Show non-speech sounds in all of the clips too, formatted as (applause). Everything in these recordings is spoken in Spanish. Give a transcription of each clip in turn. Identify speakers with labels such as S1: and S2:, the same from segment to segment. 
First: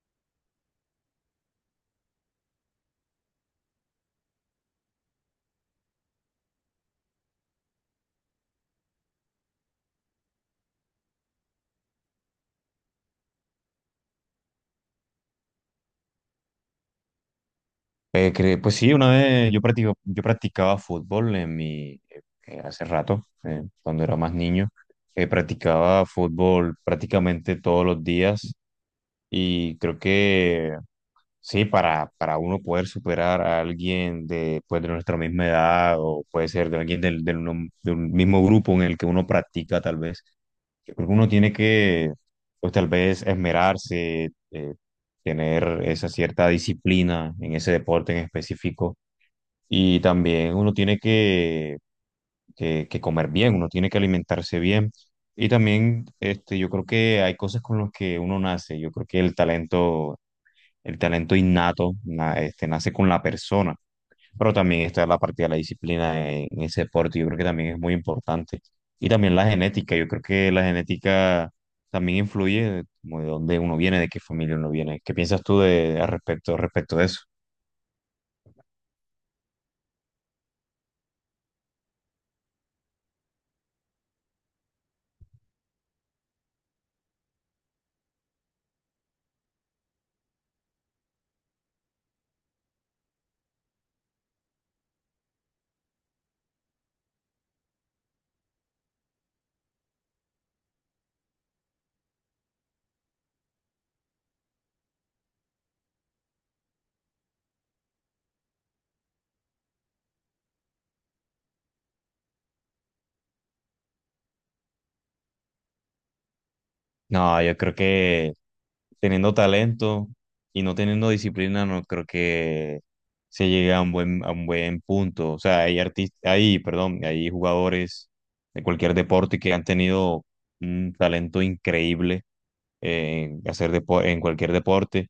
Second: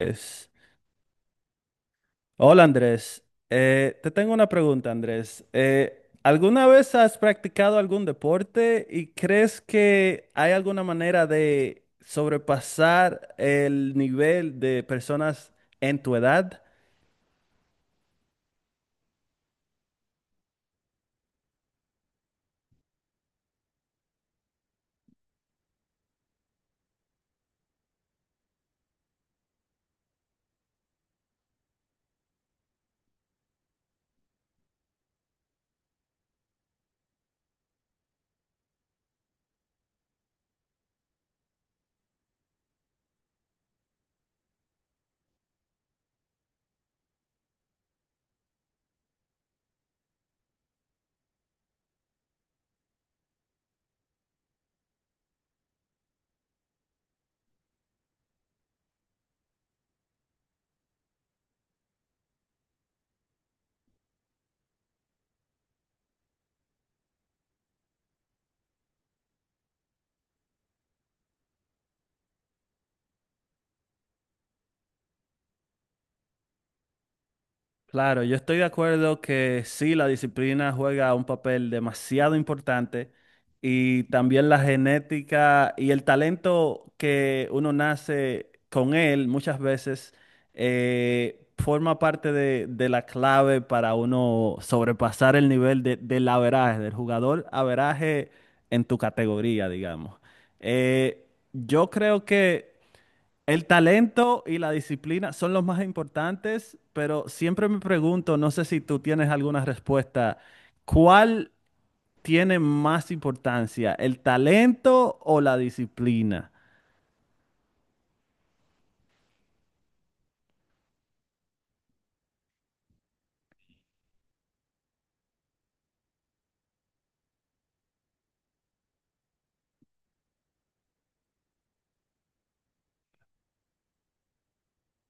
S1: Andrés. Hola, Andrés. Te tengo una pregunta, Andrés. ¿Alguna vez has practicado algún deporte y crees que hay alguna manera de sobrepasar el nivel de personas en tu edad?
S2: Pues sí, una vez yo practico, yo practicaba fútbol en mi, hace rato, cuando era más niño. Practicaba fútbol prácticamente todos los días y creo que sí, para uno poder superar a alguien de, pues, de nuestra misma edad o puede ser de alguien del uno- de un mismo grupo en el que uno practica tal vez, yo creo que uno tiene que, pues tal vez esmerarse, tener esa cierta disciplina en ese deporte en específico y también uno tiene que, que comer bien, uno tiene que alimentarse bien. Y también este, yo creo que hay cosas con las que uno nace. Yo creo que el talento innato, este, nace con la persona. Pero también está la parte de la disciplina en ese deporte. Yo creo que también es muy importante. Y también la genética. Yo creo que la genética también influye como de dónde uno viene, de qué familia uno viene. ¿Qué piensas tú de, al respecto, respecto de eso?
S1: Claro, yo estoy de acuerdo que sí, la disciplina juega un papel demasiado importante, y también la genética y el talento que uno nace con él muchas veces forma parte de la clave para uno sobrepasar el nivel del averaje, del jugador averaje en tu categoría, digamos. Eh, yo creo que el talento y la disciplina son los más importantes, pero siempre me pregunto, no sé si tú tienes alguna respuesta, ¿cuál tiene más importancia, el talento o la disciplina?
S2: No, yo creo que teniendo talento y no teniendo disciplina, no creo que se llegue a un buen punto. O sea, hay artistas, hay, perdón, hay jugadores de cualquier deporte que han tenido un talento increíble en en cualquier deporte,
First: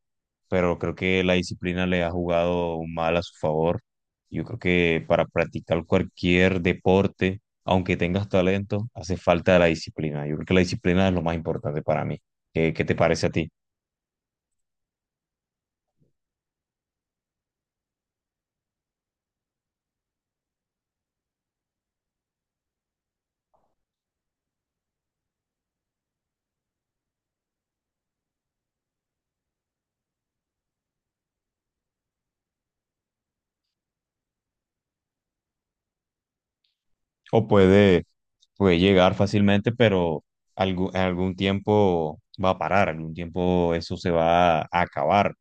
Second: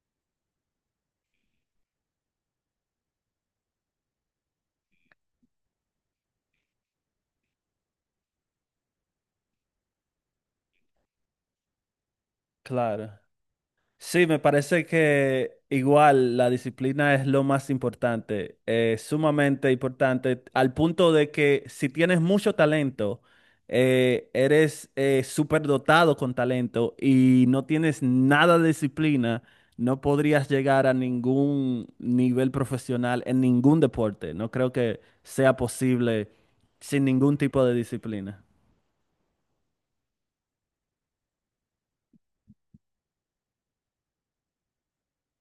S2: pero creo que la disciplina le ha jugado mal a su favor. Yo creo que para practicar cualquier deporte aunque tengas talento, hace falta la disciplina. Yo creo que la disciplina es lo más importante para mí. ¿Qué te
S1: Claro.
S2: parece a ti?
S1: Sí, me parece que igual la disciplina es lo más importante, sumamente importante, al punto de que si tienes mucho talento, eres superdotado con talento y no tienes nada de disciplina, no podrías llegar a ningún nivel profesional en ningún deporte. No creo que sea posible sin ningún
S2: O
S1: tipo de
S2: puede,
S1: disciplina.
S2: puede llegar fácilmente, pero algu- en algún tiempo va a parar, algún tiempo eso se va a acabar.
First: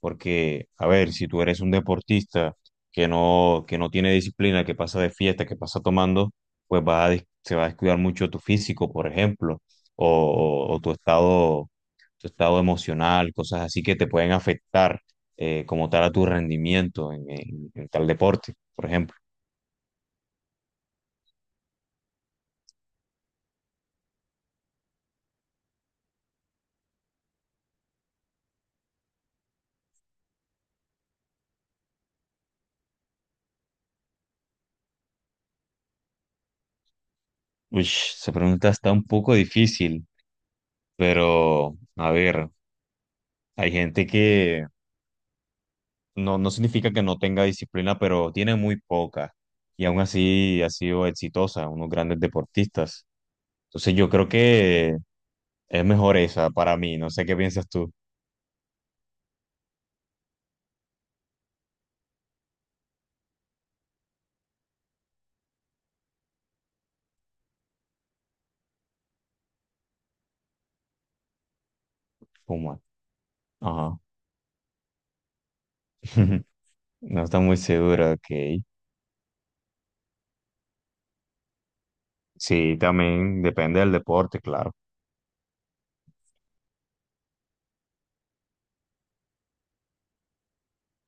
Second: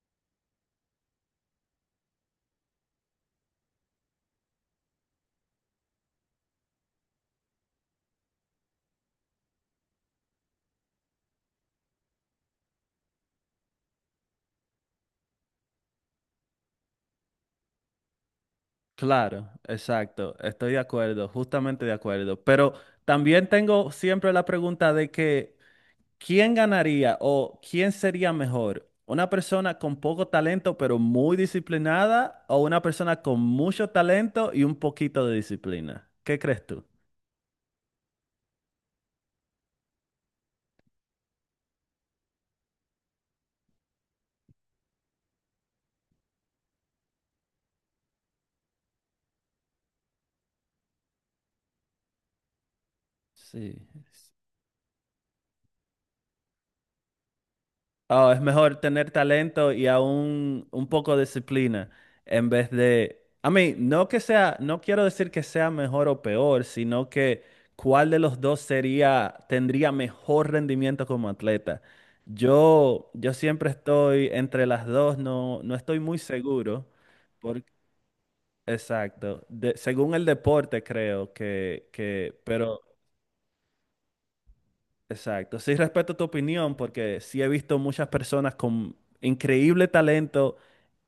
S2: Porque, a ver, si tú eres un deportista que no tiene disciplina, que pasa de fiesta, que pasa tomando, pues vas a des- se va a descuidar mucho tu físico, por ejemplo, o tu estado emocional, cosas así que te pueden afectar como tal a tu rendimiento en en tal deporte, por ejemplo.
S1: Claro, exacto, estoy de acuerdo, justamente de acuerdo. Pero también tengo siempre la pregunta de que, ¿quién ganaría o quién sería mejor? ¿Una persona con poco talento pero muy disciplinada o una persona con mucho talento y un poquito de disciplina? ¿Qué crees tú?
S2: Uy, esa pregunta está un poco difícil, pero a ver, hay gente que no, no significa que no tenga disciplina, pero tiene muy poca y aún así ha sido exitosa, unos grandes deportistas.
S1: Sí.
S2: Entonces yo creo que es mejor esa para mí, no sé qué piensas tú.
S1: Oh, es mejor tener talento y aún un poco de disciplina en vez de. A mí, no que sea, no quiero decir que sea mejor o peor, sino que cuál de los dos sería, tendría mejor rendimiento como atleta.
S2: Puma.
S1: Yo siempre
S2: Ajá.
S1: estoy entre las dos, no estoy muy
S2: (laughs)
S1: seguro.
S2: No está muy
S1: por-
S2: segura, ok.
S1: exacto. Según el deporte, creo que,
S2: Sí,
S1: pero
S2: también depende del deporte, claro.
S1: exacto. Sí, respeto tu opinión porque sí he visto muchas personas con increíble talento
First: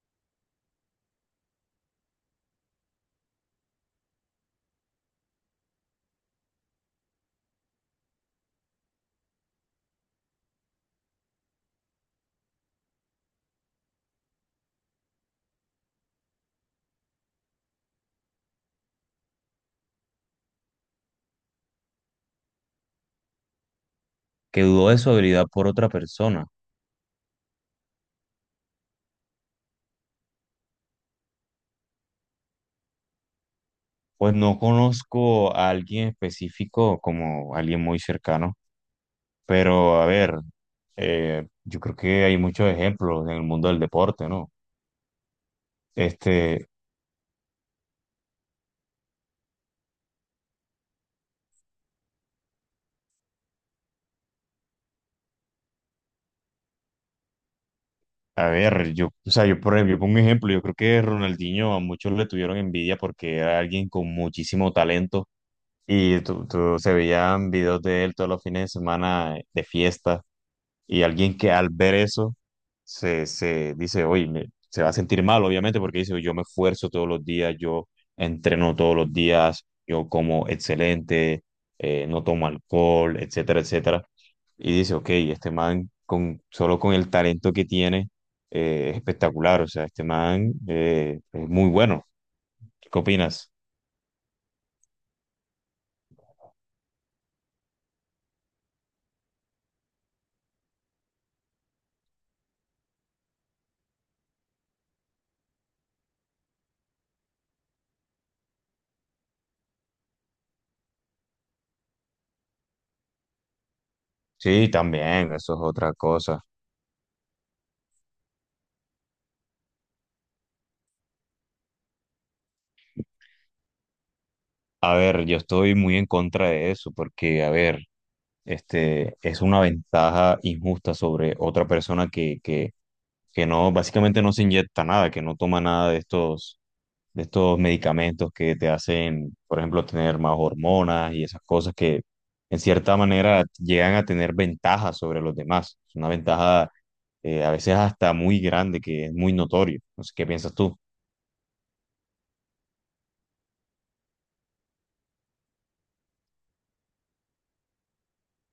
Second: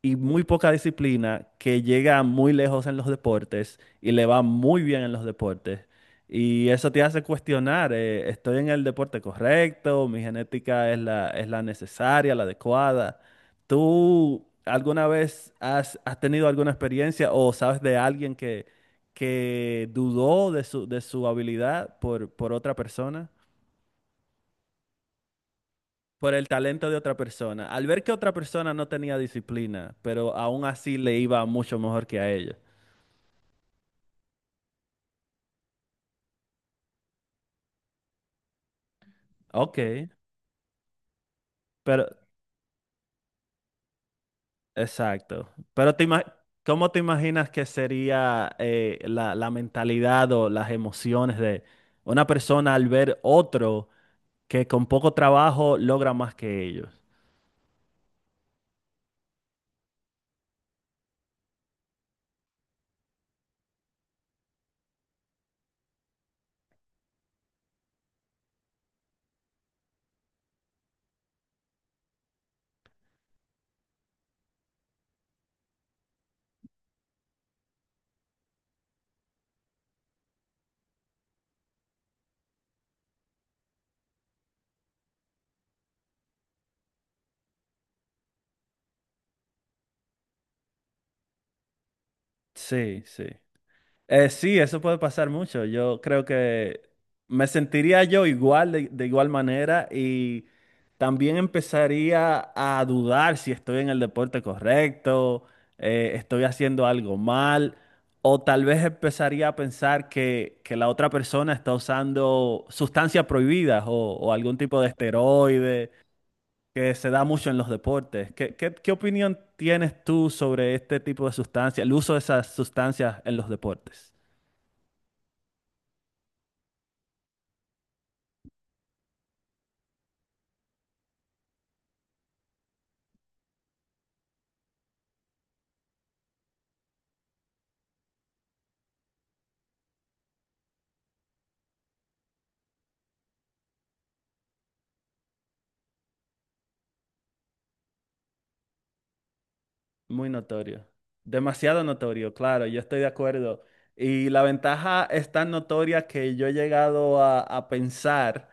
S1: y muy poca disciplina que llegan muy lejos en los deportes y le va muy bien en los deportes. Y eso te hace cuestionar, ¿estoy en el deporte correcto? ¿Mi genética es la necesaria, la adecuada? ¿Tú alguna vez has tenido alguna experiencia o sabes de alguien que dudó de su habilidad por otra persona?
S2: Que dudó de su habilidad por otra
S1: Por
S2: persona.
S1: el talento de otra persona, al ver que otra persona no tenía disciplina, pero aún así le iba mucho mejor que a ella.
S2: Pues no conozco a alguien específico como alguien muy cercano,
S1: Ok,
S2: pero a ver, yo creo
S1: pero
S2: que hay muchos ejemplos en el mundo del deporte, ¿no?
S1: exacto. Pero
S2: Este,
S1: ¿cómo te imaginas que sería la mentalidad o las emociones de una persona al ver otro que con poco trabajo logra más que ellos?
S2: a ver, yo, o sea, yo por ejemplo, yo pongo un ejemplo, yo creo que Ronaldinho a muchos le tuvieron envidia porque era alguien con muchísimo talento y se veían videos de él todos los fines de semana de fiesta. Y alguien que al ver eso se dice, oye, se va a sentir mal, obviamente, porque dice, yo me esfuerzo todos los días, yo entreno todos los días, yo como excelente, no tomo alcohol, etcétera, etcétera. Y dice, ok, este man, con, solo con el talento que tiene, es espectacular, o sea, este man es muy bueno. ¿Qué
S1: Sí, sí.
S2: opinas?
S1: Sí, eso puede pasar mucho. Yo creo que me sentiría yo igual, de igual manera, y también empezaría a dudar si estoy en el deporte correcto, estoy haciendo algo mal, o tal vez empezaría a pensar que la otra persona está usando sustancias prohibidas o algún
S2: Sí,
S1: tipo de
S2: también, eso es
S1: esteroide
S2: otra cosa.
S1: que se da mucho en los deportes. ¿Qué opinión tienes tú sobre este tipo de sustancias, el uso de esas sustancias en los deportes?
S2: A ver, yo estoy muy en contra de eso, porque, a ver, este, es una ventaja injusta sobre otra persona que no, básicamente no se inyecta nada, que no toma nada de estos, de estos medicamentos que te hacen, por ejemplo, tener más hormonas y esas cosas que en cierta manera llegan a tener ventajas sobre los demás. Es una ventaja a veces hasta muy grande, que es muy notorio. No sé, ¿qué
S1: Muy
S2: piensas tú?
S1: notorio. Demasiado notorio, claro, yo estoy de acuerdo. Y la ventaja es tan notoria que yo he llegado a pensar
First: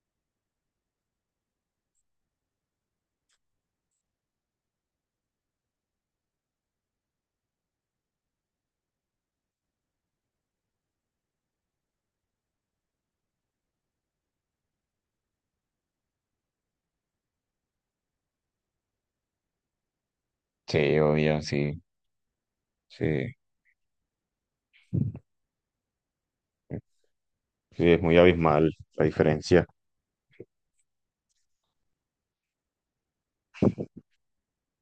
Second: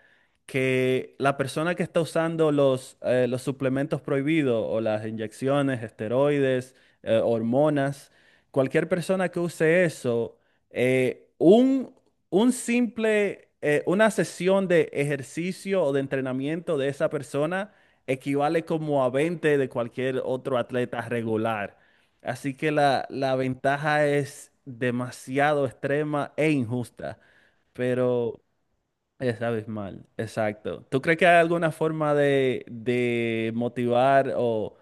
S1: que la persona que está usando los suplementos prohibidos o las inyecciones, esteroides, hormonas, cualquier persona que use eso, eh, un, un simple, una sesión de ejercicio o de entrenamiento de esa persona equivale como a 20 de cualquier otro
S2: Sí,
S1: atleta
S2: obvio,
S1: regular.
S2: sí,
S1: Así que la
S2: sí.
S1: ventaja es demasiado extrema e injusta,
S2: Sí, es muy
S1: pero
S2: abismal la
S1: es
S2: diferencia.
S1: abismal, exacto. ¿Tú crees que hay alguna forma de motivar o,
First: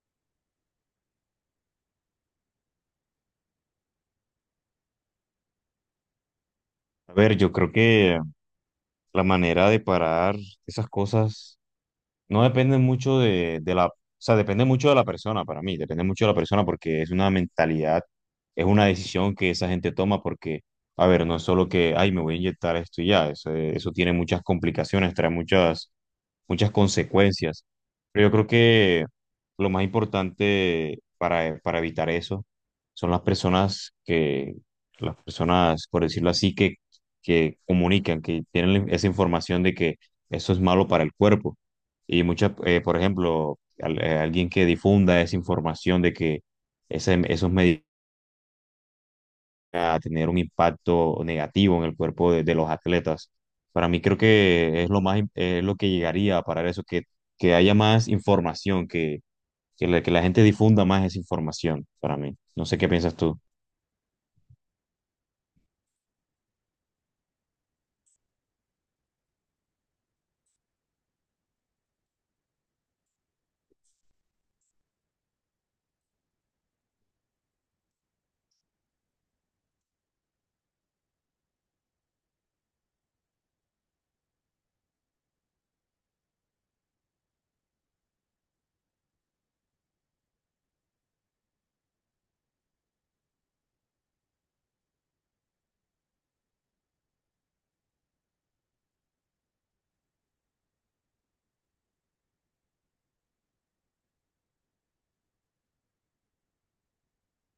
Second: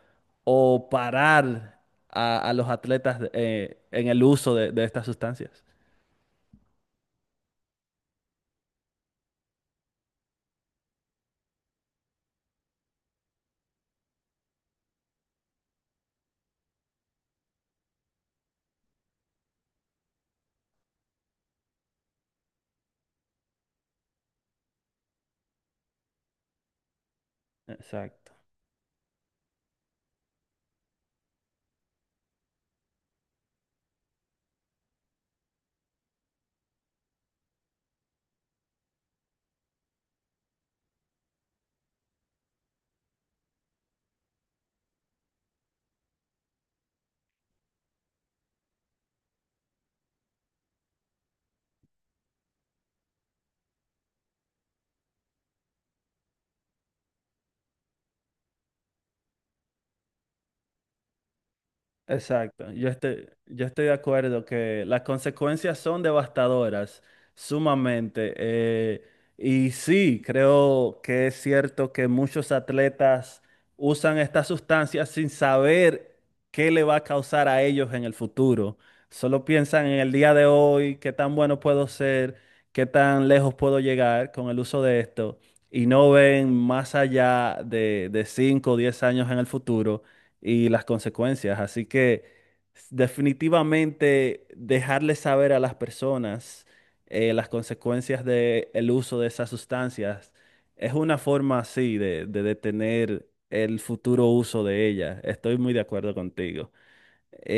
S1: o parar a los atletas en el uso de estas sustancias?
S2: A ver, yo creo que la manera de parar esas cosas no depende mucho de la, o sea, depende mucho de la persona para mí, depende mucho de la persona porque es una mentalidad, es una decisión que esa gente toma porque, a ver, no es solo que, ay, me voy a inyectar esto y ya, eso tiene muchas complicaciones, trae muchas consecuencias. Pero yo
S1: Exacto.
S2: creo que lo más importante para evitar eso son las personas que, las personas, por decirlo así, que comunican, que tienen esa información de que eso es malo para el cuerpo. Y muchas, por ejemplo, alguien que difunda esa información de que esos medicamentos a tener un impacto negativo en el cuerpo de los atletas. Para mí creo que es lo más, lo que llegaría a parar eso, que haya más información, que la gente difunda más esa información, para mí. No
S1: Exacto,
S2: sé
S1: yo
S2: qué piensas
S1: estoy,
S2: tú.
S1: yo estoy de acuerdo que las consecuencias son devastadoras, sumamente. Y sí, creo que es cierto que muchos atletas usan estas sustancias sin saber qué le va a causar a ellos en el futuro. Solo piensan en el día de hoy, qué tan bueno puedo ser, qué tan lejos puedo llegar con el uso de esto, y no ven más allá de 5 o 10 años en el futuro y las consecuencias. Así que definitivamente dejarles saber a las personas las consecuencias del uso de esas sustancias es una forma así de detener el futuro uso de ellas. Estoy muy de acuerdo contigo.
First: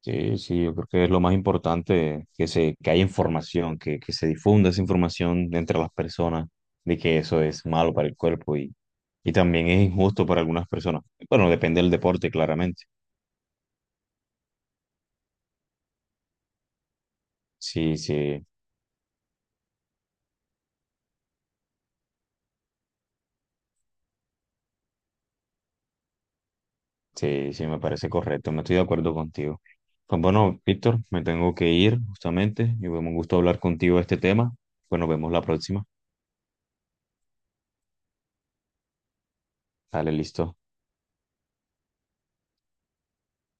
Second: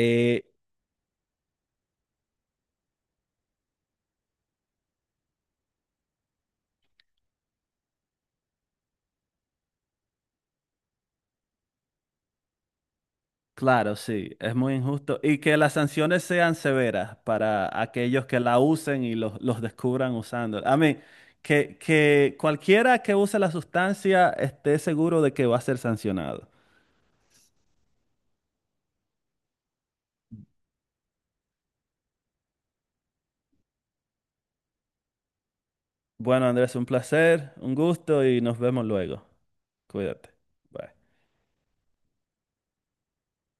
S2: Sí, sí, yo creo que es lo más importante, que se, que haya información, que se difunda esa información entre las personas de que eso es malo para el cuerpo y también es injusto para algunas personas. Bueno, depende del deporte, claramente.
S1: Claro, sí, es muy injusto. Y que las sanciones sean severas para
S2: Sí,
S1: aquellos que
S2: sí.
S1: la usen y los descubran usando. A mí, que cualquiera que use la sustancia esté seguro de que va a ser sancionado.
S2: Sí, sí, me parece correcto, me estoy de acuerdo contigo. Pues bueno, Víctor, me tengo que ir justamente y fue un gusto hablar contigo de este tema. Pues nos vemos la próxima.
S1: Bueno, Andrés, un placer, un gusto y nos vemos luego.
S2: Dale,
S1: Cuídate.
S2: listo.
S1: Bye.